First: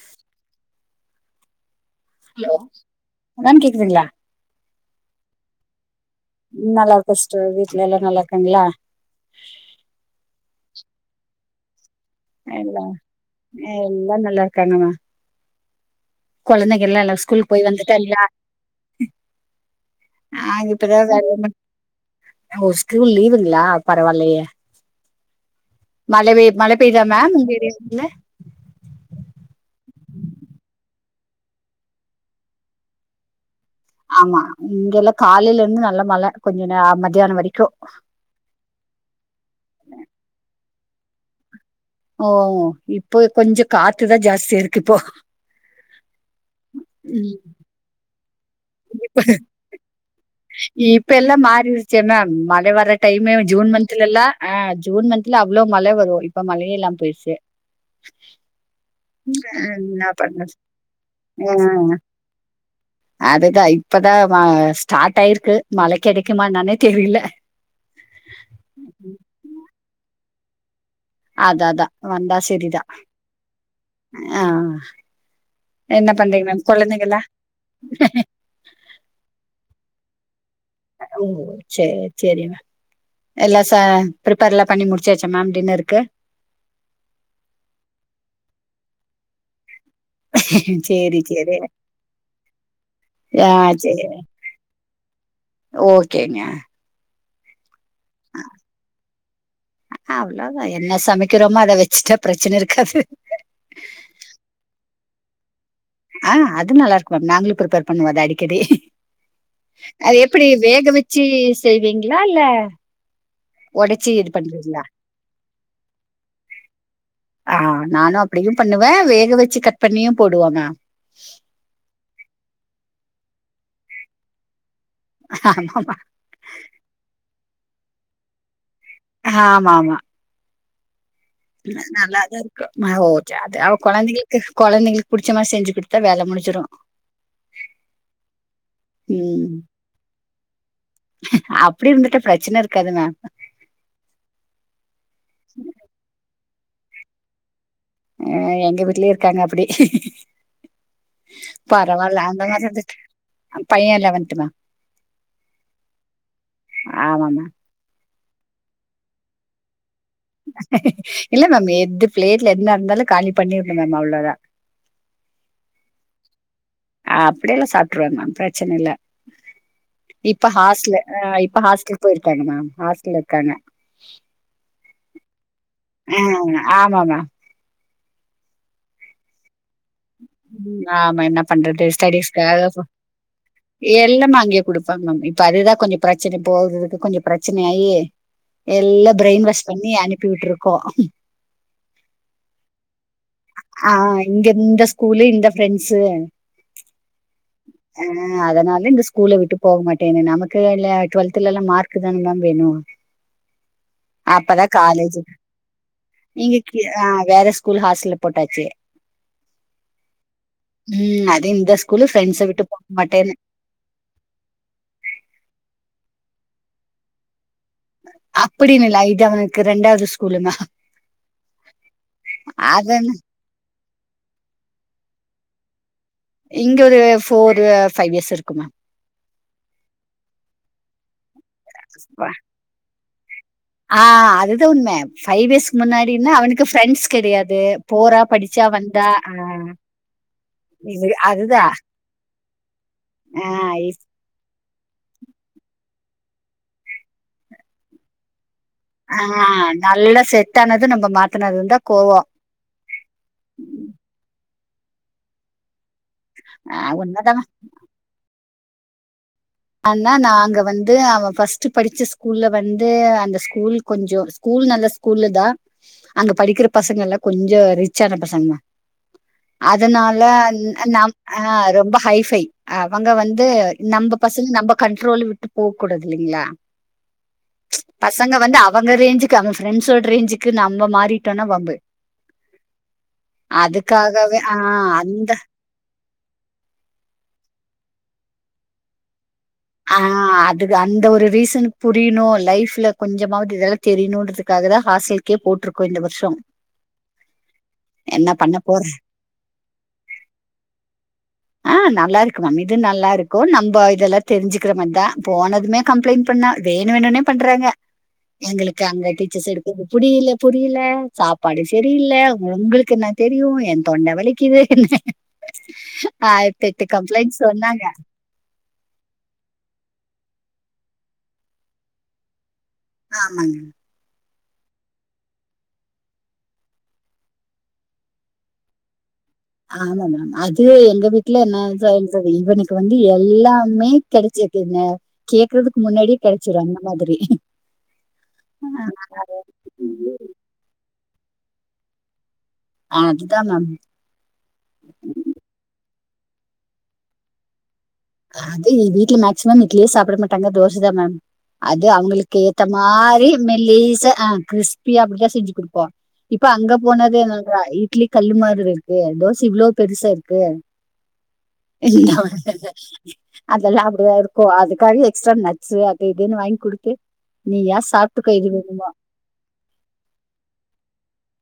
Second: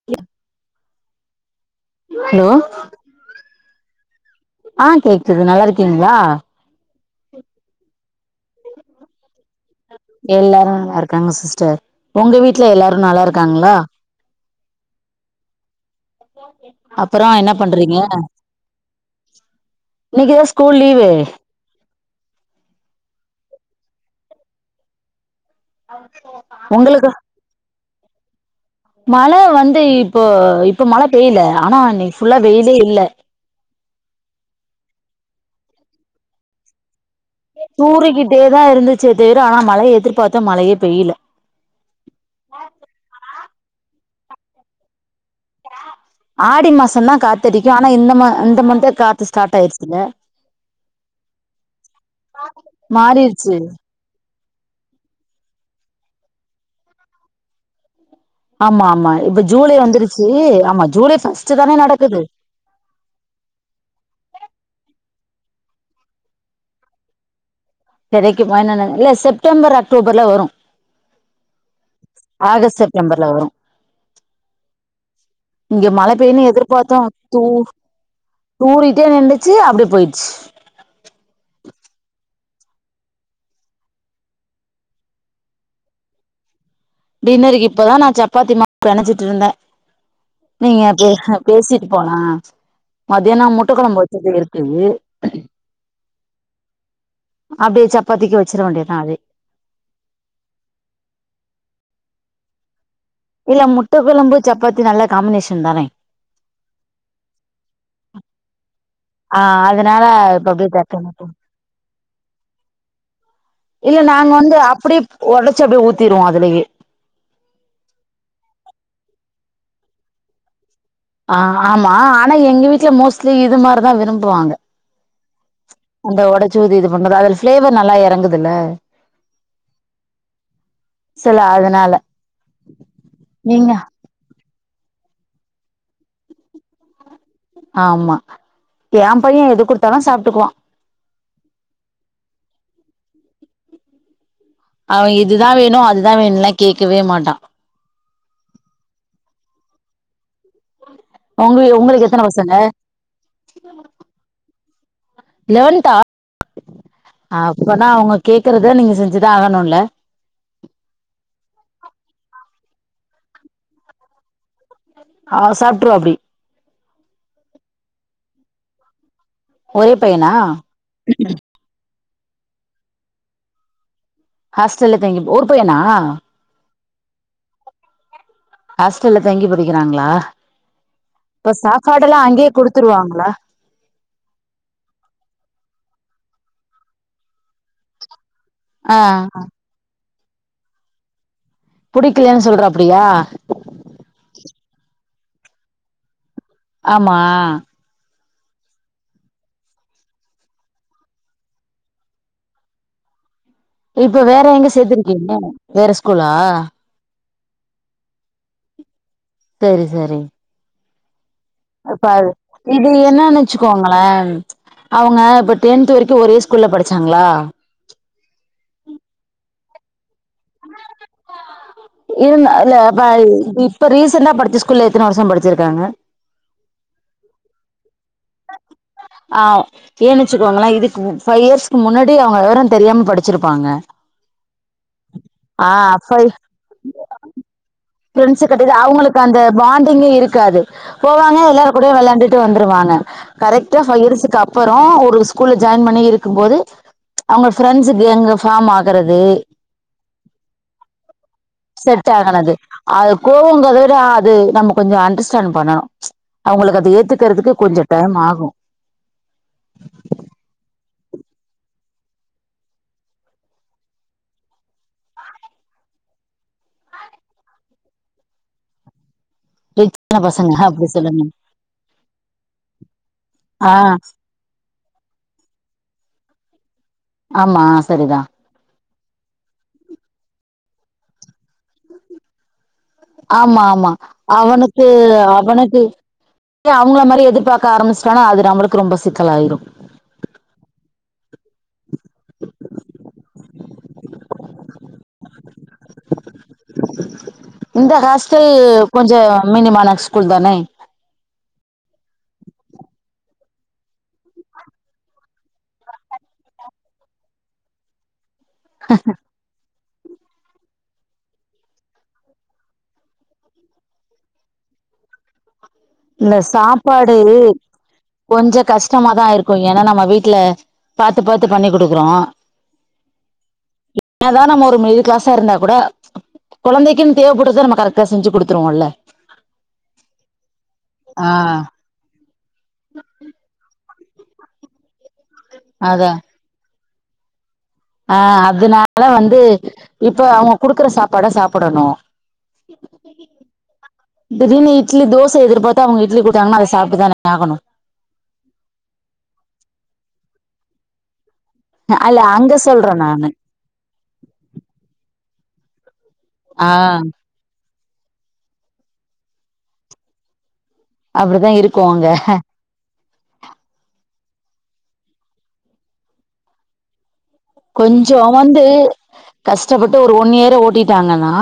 [unintelligible] Hello [unintelligible] கேக்குதுங்ளா ஆ கேக்குது நல்லாருக்கீங்ளா நல்லாருக்கே சிஸ்டர் வீட்ல எல்லா நல்லா இருக்காங்ளா எல்லாரு நல்லா இருக்காங்க சிஸ்டர் உங்க வீட்ல எல்லா எல்லாரு நல்லா இருக்காங்களா எல்லா நல்லா இருக்காங்கமா கொழந்தைங்க எல்லால்ல அப்பறோ ஸ்கூல் என்ன போய் பண்றீங்க வந்துட்டாங்ல்லா இன்னைக்குதா அ ஸ்கூல் இப்பதா லீவு [unintelligible] ஓ ஸ்கூல் லீவுங்களா பரவால்லையே மழவே மழ பெய்தா உங்களுக்கு மேம் உங்க ஏரியால மழ வந்து இப்போ இப்போ மழ பெய்ல ஆனா இன்னைக்கு ஃபுல்லா வெயிலே இல்ல ஆமா இங்கல்ல காலையிலருந்து நல்ல மழ கொஞ்சோ நேரமா தூறிக்கிட்டேதா இருந்துச்சு தவிர ஆனா மழைய எதுர்பாத்தோ மழையே பெய்ல ஓ இப்போ கொஞ்சோ காத்துதா ஜாஸ்தியா இருக்கு இப்போ ஆடி மாசந்தா ம், காத்தடிக்கு ஆனா இந்த மா இந்த மன்த்தே இப்ப காத்து ஸ்டார்ட் ஆயிருச்சுல்ல இப்ப எல்லா மாறிருச்சே மேம் மழ வர்ர டைமு மாறிருச்சு ஜூன் மன்த் லல்லா அ ஜூன் மன்த்ல அவ்ளோ மழ வரு இப்ப மழையே ஊல்லாம் பொயிருச்சு ஆமா ஆமா இப்ப ஜூலை வந்துருச்சு ஆமா ஜூலை ஃபஸ்ட்டூ தானே நடக்குது அதுதா இப்பதான் ஸ்டார்ட் ஆயிருக்கு மழ கெடைக்கும என்னனே தெரில கெடைக்குமா என்னென்னே இல்ல செப்டம்பர் அக்டோபர்ல வரு அத அத வந்தா ஆகஸ்ட் சரிதா செப்டம்பர்ல வரும் அ இங்க மழ பெய்னு எதிர்பாத்தோ தூ தூரிட்டே நின்னுச்சு அப்டியே பொய்ட்ச்சு ஓ சேரி சேரி மேம் எல்லா ச ப்ரிப்பேர்ல்லா பண்ணி முடிச்சாச்ச மேம் டின்ர்க்கு டின்ர்க்கு இப்பதா நா சப்பாத்தி மாவு பெனஞ்சிட்டு இருந்தே நீங்க பே சரி சரி பேசிட்டு போலா மத்தியானோ ஆ முட்டக்கொழம்பு சரி வச்சதே இருக்கு ஓகேங்க அப்டியே சப்பாத்திக்கு வச்சிட வேண்டியதா அதே அவ்ளோதா என்ன சமைக்கிறோமோ அத வச்சுட்டா பிரச்சன இருக்காது இல்ல முட்ட கொழம்பு சப்பாத்தி நல்லா காம்மினேஷன் தானே அ அது நல்லாருக்கு மேம் நாங்களு ப்ரிப்பேர் பண்ணுவோ அது அடிக்கடி ஆ அதனால அது எப்டி இப்ப அப்டியே வேக வச்சு டக்குனு செய்வீங்ளா இல்ல இல்ல உடைச்சு நாங்க இது வந்து பண்றீங்களா அப்டியே ஒடச்சுட்டு ஊத்திருவோ அதுலியே அ நானு அப்டியு பண்ணுவே வேக வச்சு கட் பண்ணியு போடுவ மேம் அ ஆமா ஆனா எங்க வீட்ல மோஸ்லி இது மாரிதா விரும்புவாங்க ஆமா அந்த ஒடச்சூ ஊதாதி இது பண்றது அதுல பிளேவர் நல்லா எறங்குதுல்ல ஆமா ஆமா சில அதனால நல்லாதா இருக்கு நீங்க ககொழந்தைங்ளுக்கு புடிச்ச மாரி செஞ்சிக்குடுத்தா வேல முடிஞ்சிடு ஆமா எ பைய எது குடுத்தாலு சாப்ட்டுக்குவா அப்படி இருந்துட்டா பிரச்சன இருக்காது மேம் அவ இதுதா வேணு அதுதா வேணுன்லா கேட்கவே மாட்டா அ எங்க வீட்லயூ இருக்காங்க அப்படி உங்க உங்களுக்கு பரவால்ல எத்தன அந்த பசங்க மாரி இருந்துட் பைய லெவன்த்து மா லவன்த்தா ஆமா மேம் அப்பனா அவுங்க கேக்கறத நீங்க செஞ்சுதா ஆகணுல்ல இல்ல மேம் எது பிளேட்ல என்ன இருந்தாலு காலி பண்ணீருணு மேம் அவ்ளோதா ஆ சாப்ட்ருவா அப்டி அப்படியெல்லா சாப்ட்ருவா மேம் பிரச்சன இல்ல ஒரே பையனா இப்ப ஹாஸ்டலு அ இப்ப ஹாஸ்லுக்கு போயிருக்காங்க மேம் ஹாஸ்டல்ல இருக்காங்க ஹாஸ்டல்ல தங்கி ஒரு பையனா ஆ ஆமாங்க ஹாஸ்டல்ல தங்கி படிக்கறாங்களா ம். ஆமா என்ன இப்ப பண்றது? சாப்பாடுலா அங்கயே குடுத்துருவாங்களா எல்லாம அங்கேயே குடுப்பாங்க [unintelligible] இப்ப அதுதா கொஞ்சோ பிரச்சன போகுறதுக்கு கொஞ்ச பிரச்சனையாயி ஆ எல்லா பிரைன்வாஷ் பண்ணி அனுப்பி விட்ருக்கோ புடிக்கலன் சொல்றாப்படியா ஆ இங்க இந்த ஸ்கூல்லு இந்த ஃப்ரெண்ஸு ஆமா அ அதனால இந்த ஸ்கூல விட்டு போக மாட்டேன்னு நமக்கு இல்ல டுவெல்த்துல எல்லா மார்க்கு தான மேம் வேணு இப்ப வேற எங்க சேத்துருக்கீங்க வேற ஸ்கூலா ஆ வேற ஸ்கூல் ஹாஸ்டல்ல போட்டாச்சு செரி செரி ம் அதே இந்த இப்ப ஸ்கூலு அது ஃப்ண்ட்ஸ விட்டு போக இது மாட்டேன்னு என்னன்னு வச்சுக்கோங்களே அவங்க இப்ப டென்த் வரைக்கு ஒரே ஸ்கூல்ல படிச்சாங்களா அப்படின்னுல்ல இது அவனுக்கு ரெண்டாவது ஸ்கூலுங்க இல்லல்ல அதன [inaudible] இப்ப ரீசண்ட்டா படிச்ச ஸ்கூல்ல எத்தன வருஷோ படிச்சிருக்காங்க இங்க ஒரு ஃபோர்ரு ஃபைவ் இயர்ஸ் இருக்கு மேம் ஆ ஏன் வெச்சுக்கோங்களே இதுக்கு பைவ் இயர்ஸ் முன்னாடி மேம். அவங்க விவரோ தெரியாம படிச்சிருப்பாங்க ஆ அதுதான் ஆ பைவ் க்கு ஃப்ரெண்ட்ஸ் கெடையாது போறா, ப்ரெண்ட்ஸ்ஸ படிச்சா, கட்டது வந்தா அவுங்களுக்கு ஆ அந்த பாண்டிங்கே இருக்காது இது போவாங்க எல்லாரு அதுதான். கூடயு விளாண்டுட்டு வந்துவாங்க ஆ கரெக்ட்டா இப் பைவ் இயர்ஸு க ப்பறோ ஒரு ஸ்கூல்ல ஜாயின் பண்ணி இருக்கும் போது அவங்க ஃபிரண்ட்ஸு கேங்குங்க பாம் ஆ ஆ நல்லா செட் ஆனது நம்ப மாத்தனதுந்தா கோவோ அது அது கோவங்கத விட அது நம்ம கொஞ்சோ அண்டர்ஸ்டாண்ட் பண்ணணு ஆ அவுங்களுக்கு அது உண்மதாங்க. ஏத்துக்கறதுக்கு கொஞ்சோ டைம் ஆகு அன்னா நாங்க வந்து அவ ஃபர்ஸ்ட் படிச்ச ஸ்கூல்ல வந்து அந்த ஸ்கூல் கொஞ்சோ ஸ்கூல் நல்ல ஸ்கூல்லு தா அங்க படிக்கற பசங்க எல்லா கொஞ்சோ ரிச்சான பசங்க அதனால ரிச்சான பசங்க ன் அப்டி நாம் சொல்லுங்க அ ரொம்ப ஹைஃபை அவங்க வந்து ஆ நம்ப பசங்க நம்ப கண்ட்ரோல விட்டு போவ் கூடாது இல்லிங்ளா ஆமா சரிதா பசங் க வந்து அவங்க ரேஞ்சுக்கு அவ ஃரெண்ட்ஸோட ரேஞ்சுக்கு நம்ம மாறிட்டோன்னா வம்பு ஆமா ஆமா அதுக்காகவே ஆ அவனுக்கு அந்த அவனுக்கு தே அவங்கள மாரியே எதிர்பார்க்க ஆரம்பிச்சிட்டானா அது நமளுக்கு ரொம்ப சிக்கலாயிரு ஆ அதுக்கு அந்த ஒரு ரீசனு புரியணு லைஃப்ல கொஞ்சமாவது இதெல்லா தெரியணும்ன்றதுக்காக தா ஹாஸ்டே கே போட்டிருக்கோ இந்த வருஷோம் இந்த ஹாஸ்டல் போறேன்? கொஞ்சோ மினிமான ஸ்கூல் தானே அ நல்லா இருக்கு மேம் இது நல்லா இருக்கு நம்போ இதெல்லா தெரிஞ்சுக்கிற மாதி தா போனதுமே கம்ப்ளைண்டட் பண்ண வேணு வேணுனே பண்றாங்க எங்களுக்கு அங்க டீச்சர்ஸ் எடு இது புடியில புரியல சாப்பாடு செரியல உங்களுக்குனா தெரியு எ தொண்டை வலிக்குது என்ன ஆயிதேட்டு கம்ப்ளைண்ட் சொன்னாங்க கொஞ்ச கஷ்டமாதா இருக்கு ஏன்னா நம்ம வீட்டுல பாத்து பாத்துப் பண்ணிக் குடுக்கறோ ஆமாங்க என்தா நம்ம ஒரு மிடில் கிளாஸா இருந்தாக் கூட கொழந்தைக்குன்னு தேவைப்பட்டத நம்ம கரக்ட செஞ்சு குடுத்துரோல்ல ஆமா மேம் அது எங்க ஆ வீட்டுல நா தா தோ இவனுக்கு வந்து எல்லாமே கிடைச்சக்கு கேக்குறதுக்கு அதா முன்னாடியே கெடை ச்சுரு அந்த மாதிரி ஆ அதனால வந்து இப்ப அவங்க குடுக்குற சாப்பாட சாப்பிடணு அதுதா மேம் திடீனு இட்லி தோசை எதிபார்த்தா அவுங்க இட்லி குடுத்தாங்கன்னா அத சாப்புட்டு தானே ஆகணு அது வீட்ல மேக்சிமம் இட்லியே சாப்பிட மாட்டாங்க தோசைதான் மேம் அது அல்ல அவங்களுக்கு அங்க ஏத்த சொல்றே மாரி நானு மெத் லேசா ஆ கிறிஸ்பி அபிடதா செஞ்சு குடுப்போ இப்ப ஆ அங்க போனது என்னவன்றா இட்லி கல்லு மாறு இருக்கு தோசை இவ்ளோ பெருசா இருக்கு அப்டிதா இருக்கு அங்க என்னா பண்றது அதெல்லா அப்டிதா இருக்கு அதுக்காக எக்ஸ்ட்ரா நட்ஸு அது இதுன்னு வாங்கி குடுத்து நீயா கொஞ்சோ சாப்புட்டுக்கோ எது வந்து வேணுமோ கஷ்டப்பட்டு ஒரு ஒன் இயரை ஓட்டிட்டாங்கன்னா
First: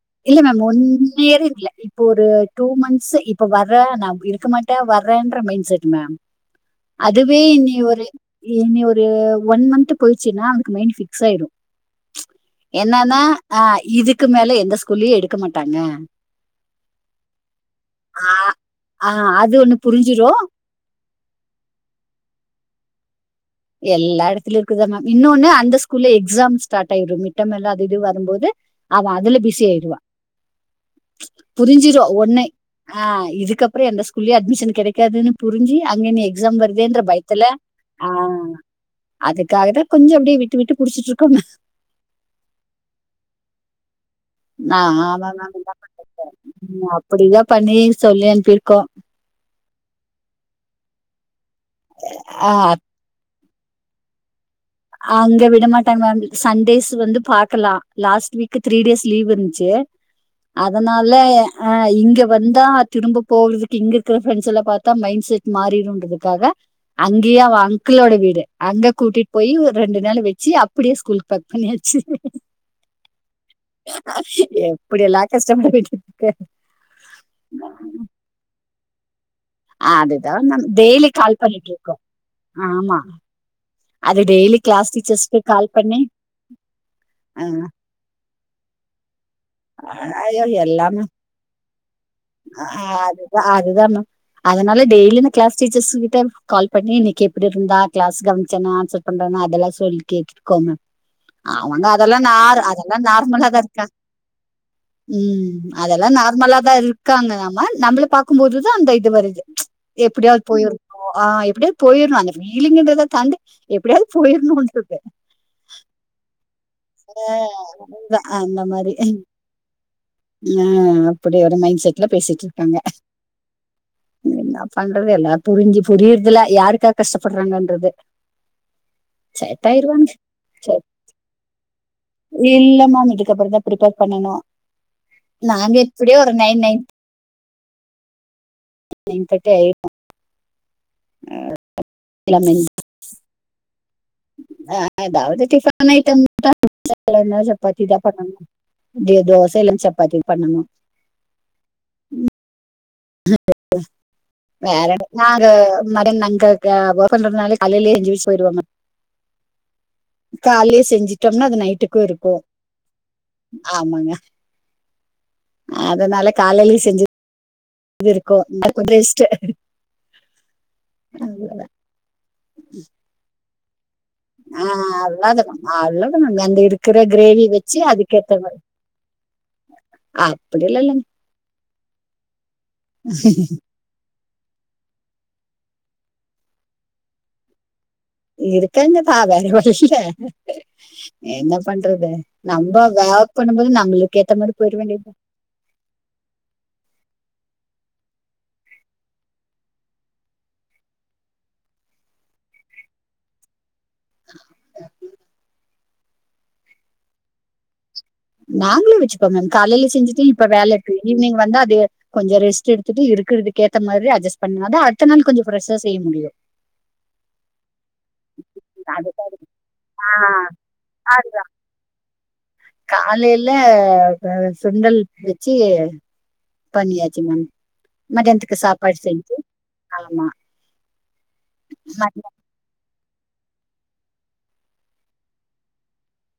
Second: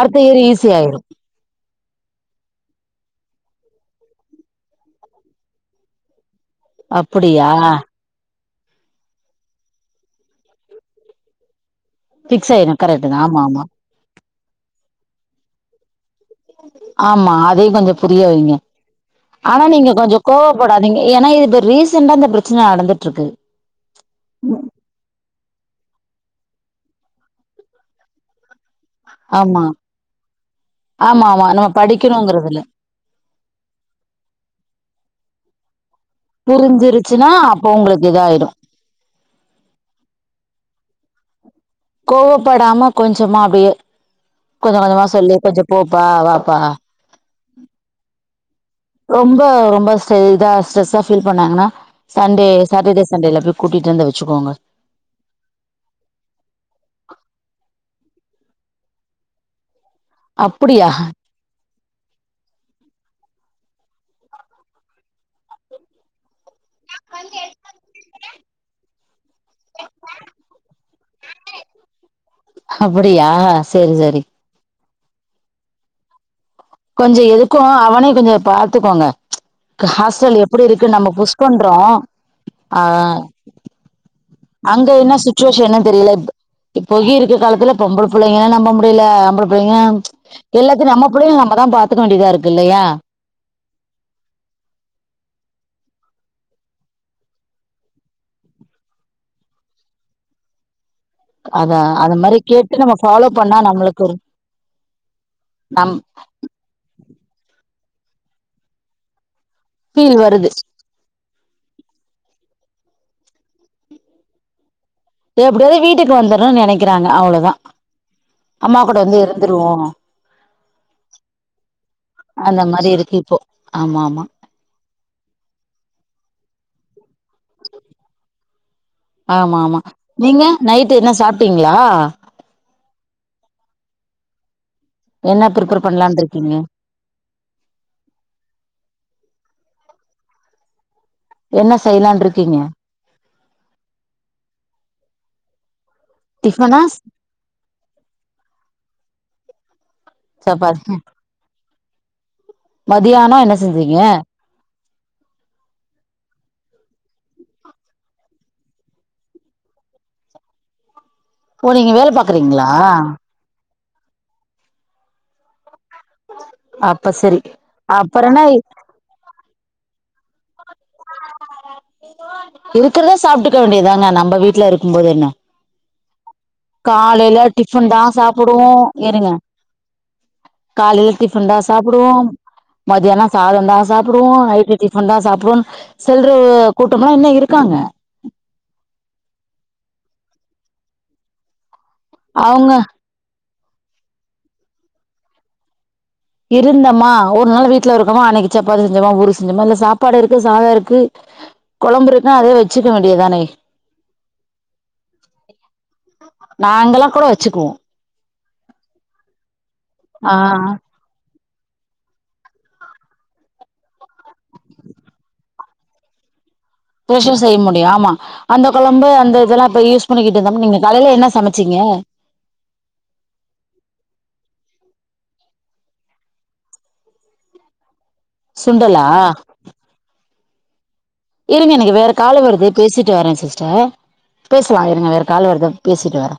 அடுத்த இயர் ஈஸி ஆயிரு கீர இருக்கில்ல இப்போ ஒரு டூ மான்ஸ் இப்ப வர்றே நா இருக்க மாட்டே வர்றேன்ற மைண்ட் செட் மேம் அதுவே அப்டியா இனி ஒரு இனி ஒரு ஒன் மன்ந்த் போயிச்சுன்னா அவனுக்கு மைண்ட் ஃபிக்ஸ் ஆயிரும் ஃபிக்ஸ் ஆயிரு கரெக்ட் தா என்னன்னா ஆமா ஆமா அ இதுக்கு மேல எந்த ஸ்கூல்லயு எடுக்க மாட்டாங்க ஆமா அதையு கொஞ்ச புரிய ஆ வைங்க ஆ அது ஆனா ஒண்ணு நீங்க கொஞ்ச கோ புரிஞ்சிரும். போடாதீங்க ஏன்னா இது இப்ப ரீசெண்டா இந்த பிரச்சனை நடந்துட்டு இருக்கு எல்லா எடத்துலு இருக்குதமா இன்னொன்னு அந்த ஸ்கூல்ல எக்ஸாம் ஸ்டார்ட் ஆய்ரு மிட்டமெல்லா அது இது வரும் போது அவ அதுல பிசி ஆமா ஆயடுவா ஆமா ஆமா நம்ம புரிஞ்சிருவா ஒண்ணே படிக்கணுங்கிறதுல ஆ இதுக்கப்புறோ எந்த ஸ்கூல்லையு அட்மிஷ கிடைக்காதுன்னு புரிஞ்சு அங்க நீ எக்ஸாம் வர்தேன்ற புரிஞ்சிருச்சுன்னா பைத்தல அப்போ ஆ உங்களுக்கு இதாயிடு அதுக்காக தா கொஞ்சோ அப்டியே விட்டு விட்டு புடிச்சிட்டு இருக்கோ கோவப்படாம கொஞ்சமா அப்டியே கொஞ்ச நான் கொஞ்சமா சொல்லி கொஞ்சம் போப்பா வாப்பா அப்டிதா பண்ணி சொல்லி அனுப்பிருக்கோ ரொம்ப ரொம்ப ஸ் இதா ஸ்ட்ரெஸ்ஸா ஃபீல் பண்ணாங்கன்னா சண்டே ஆ, சாட்டர்டே சண்டேல போ கூட்டிட்டு வந்து வெச்சுக்கோங்க அங்க விட மாட்டாங்க மேம் சண்டேஸ் வந்து பாக்கலா last week three days leave இருந்துச்சு அப்டியா அதனாலே ஆ இங்க வந்தா திரும்ப போகிறதுக்கு இங்க இருக்கிற ஃப்ரெண்ட்ஸ் எல்லா பாத்தா மைண்ட் செட் மாறிடுன்றதுக்காக அங்கயே அவ அங்க்குளோட வீடு அங்க கூட்டிட்டு போய் ஒரு ரெண்டு நாளு வச்சு அப்படியே ஸ்கூல் பேக் பண்ணியாச்சு யா சரி சரி எப்படி எல்லா கஷ்டப்பட்டு கொஞ்ச எதுக்கு அவனே கொஞ்ச பாத்துக்கோங்க ஹாஸ்டல் அதுதான் எப்படி இருக்கு நம்ம டெய்லி கால் பண்ணிட்டு புஷ்கொண்றோ இருக்கோம் ஆ ஆமா அது டெய்லி கிளாஸ் அங்க என்ன டீச்சர்ஸ்க்கு சுச்சுவேஷன் கால் என்னு பண்ணி தெரியல பொகி இருக்க ஆ காலத்துல பொம்பளப் பிள்ளைங்கள நம்ப முடியல ஆம்பளை பிள்ளைங்க ஐயோ எல்லாத்தையு எல்லாமே நம்ம பிள்ளைங்க நம்மதா பாத்துக்க வேண்டியதா இருக்கு இல்லையா அ அதுதானா அதனால டெய்லி இந்த க்ளாஸ் டீச்சர்ஸ் கிட்ட கால் பண்ணி இன்னைக்கு எப்படி இருந்தா க்ளாஸ் கவனச்சானா ஆன்சர் பண்றா அதெல்லா சொல்லி கேட்டுருக்கோம அத அவங்க அது அதெல்லா மாரி கேட்டு நம்ம அதெல்லா ஃபாலோ நார்மலா பண்ணா தா இருக்கா நம்மளுக்கு ஒரு ம் நம் அதெல்லா நார்மலா தா இருக்காங்க நாம நம்மள பாக்கும் போதுதா அந்த இது வருது ஃபீல் எப்படியாவது வருது போயிரு ஓ ஆ எப்படியாவது போயிறணு அந்த பீலிங்கன்றத தாண்டி எப்படியாவது போயிடணும்ன்றது எப்படியாவது வீட்டுக்கு வந்துறணுனு நெனைக்கிறாங்க ஆ அவ்வளவுதா அந்த அம்மா மாரி கூட வந்து இருந்துருவோ ஆ அப்படி ஒரு மைண்ட் செட்ல பேசிட்டு அந்த இருக்காங்க மாரி இருக்கு இப்போ ஆமா ஆமா பண்றது எல்லா புரிஞ்சு புரியறதுல யாருக்கா கஷ்டப்படுறாங்கன்றது ஆமா செட் ஆமா ஆயிருவாங்க நீங்க செ- நைட்டு என்ன சாப்ட்டீங்களா இல்ல மேம் இதுக்கப்பறந்தா பிர்ப்பேர் பண்ணனு என்ன நாங்க ப்ரிப்பேர் இப்படியோ பண்லான்ட்டு ஒரு இருக்கீங்க நைன் நைன் என் [inaudible] கட்ட ஐ என்ன செய்யலான்ருக்கீங்க ஆ அதாவது டிபன் ஐட்டம் டிஃபனா [inaudible] சப்பாத்திதா பண்ணனு டியோ தோசை எல்லா சப்பாத்தி பண்ணணு சப்பாத்தி மதியானோ என்ன செஞ்சீங்க வேற என்ன நாங்க மட நாங்ககு கோபர்தனாலே கலையில எஞ்சி விஷ் போயிடுவாங்க காலையே செஞ்சிட்டோம்னா அது ஓ நீங்க நைட்டுக்கூ வேல இருக்கூ பாக்குறீங்களா ஆமங்க அதனால காலையில செஞ்சி அப்ப செரி எங்க இருக்கோ இந்த கொஞ்சொ ரெஸ்ட்டு அதுவுல்ல இருக்கறத சாப்டுக்க வேண்டிய தானே நம்ம வீட்ல இருக்கும் போது என்ன அல்லது நம்ம எங்க இருக் காலையில டிபன் தா சாப்புடுவோ இருங்க அப்படி இல்ல இல்லைங்க காலையில டிபன் தா சாப்புடுவோம் மதியானோ சாதந்தா சாப்புடுவோ ஐ டி டிபன் தா சாப்புடுன் செல்றோ கூட்டம்லா இன்னு இருக்காங்க இருக்காங்க தா வேற ஒன்னுயில்ல என்ன பண்றது அவங்க நம்ப வேர் பண்ணும்போது நம்பளுக்கு ஏத்த மாரி போயிடுவேண்டிதா இருந்தமா ஒரு நாள் வீட்ல இருக்கோமா அனைக்கி சப்பாத்தி செஞ்சோமா ஊரு செஞ்சோமா இல்ல சாப்பாடு இருக்கு சாத இருக்கு கொழம்பு இருக்கு அதே வெச்சிக்க வேண்டியதானே நாங்கல்லா கூட வெச்சிக்குவோ நாங்களு வெச்சிப்போங்க காலையில செஞ்சிட்டு இப்ப வேல ஆ இருக்கு ஈவினிங் வந்த அப்டே கொஞ்ச ரெஸ்ட் எடுத்துட்டு இருக்கறதுக்கு ஏத்த மாரி அட்ஜஸ்ட் பண்ணனா அடுத்த நாள் கொஞ்ச ஃப்ரெஷா செய்ய முடியு புதுசா செய்ய முடியு ஆமா அந்த கொழம்பு அதுக்காக அந்த இதெல்லா இப்ப யூஸ் பண்ணிக்கிட்டு ஆஹ் இருந்த நீங்க காலையில என்ன சமச்சிங்க காலையில சுண்டல் வெச்சி பண்ணியாச்சி மேம் மதியானத்துக்கு சாப்பாடு சுண்டலா செஞ்சி ஆமா இருங்க எனக்கு வேற மதியம் காலு வருது பேசிட்டு வரே சிஸ்டர் பேசலா இருங்க வேற காலு வருது பேசிட்டு வரே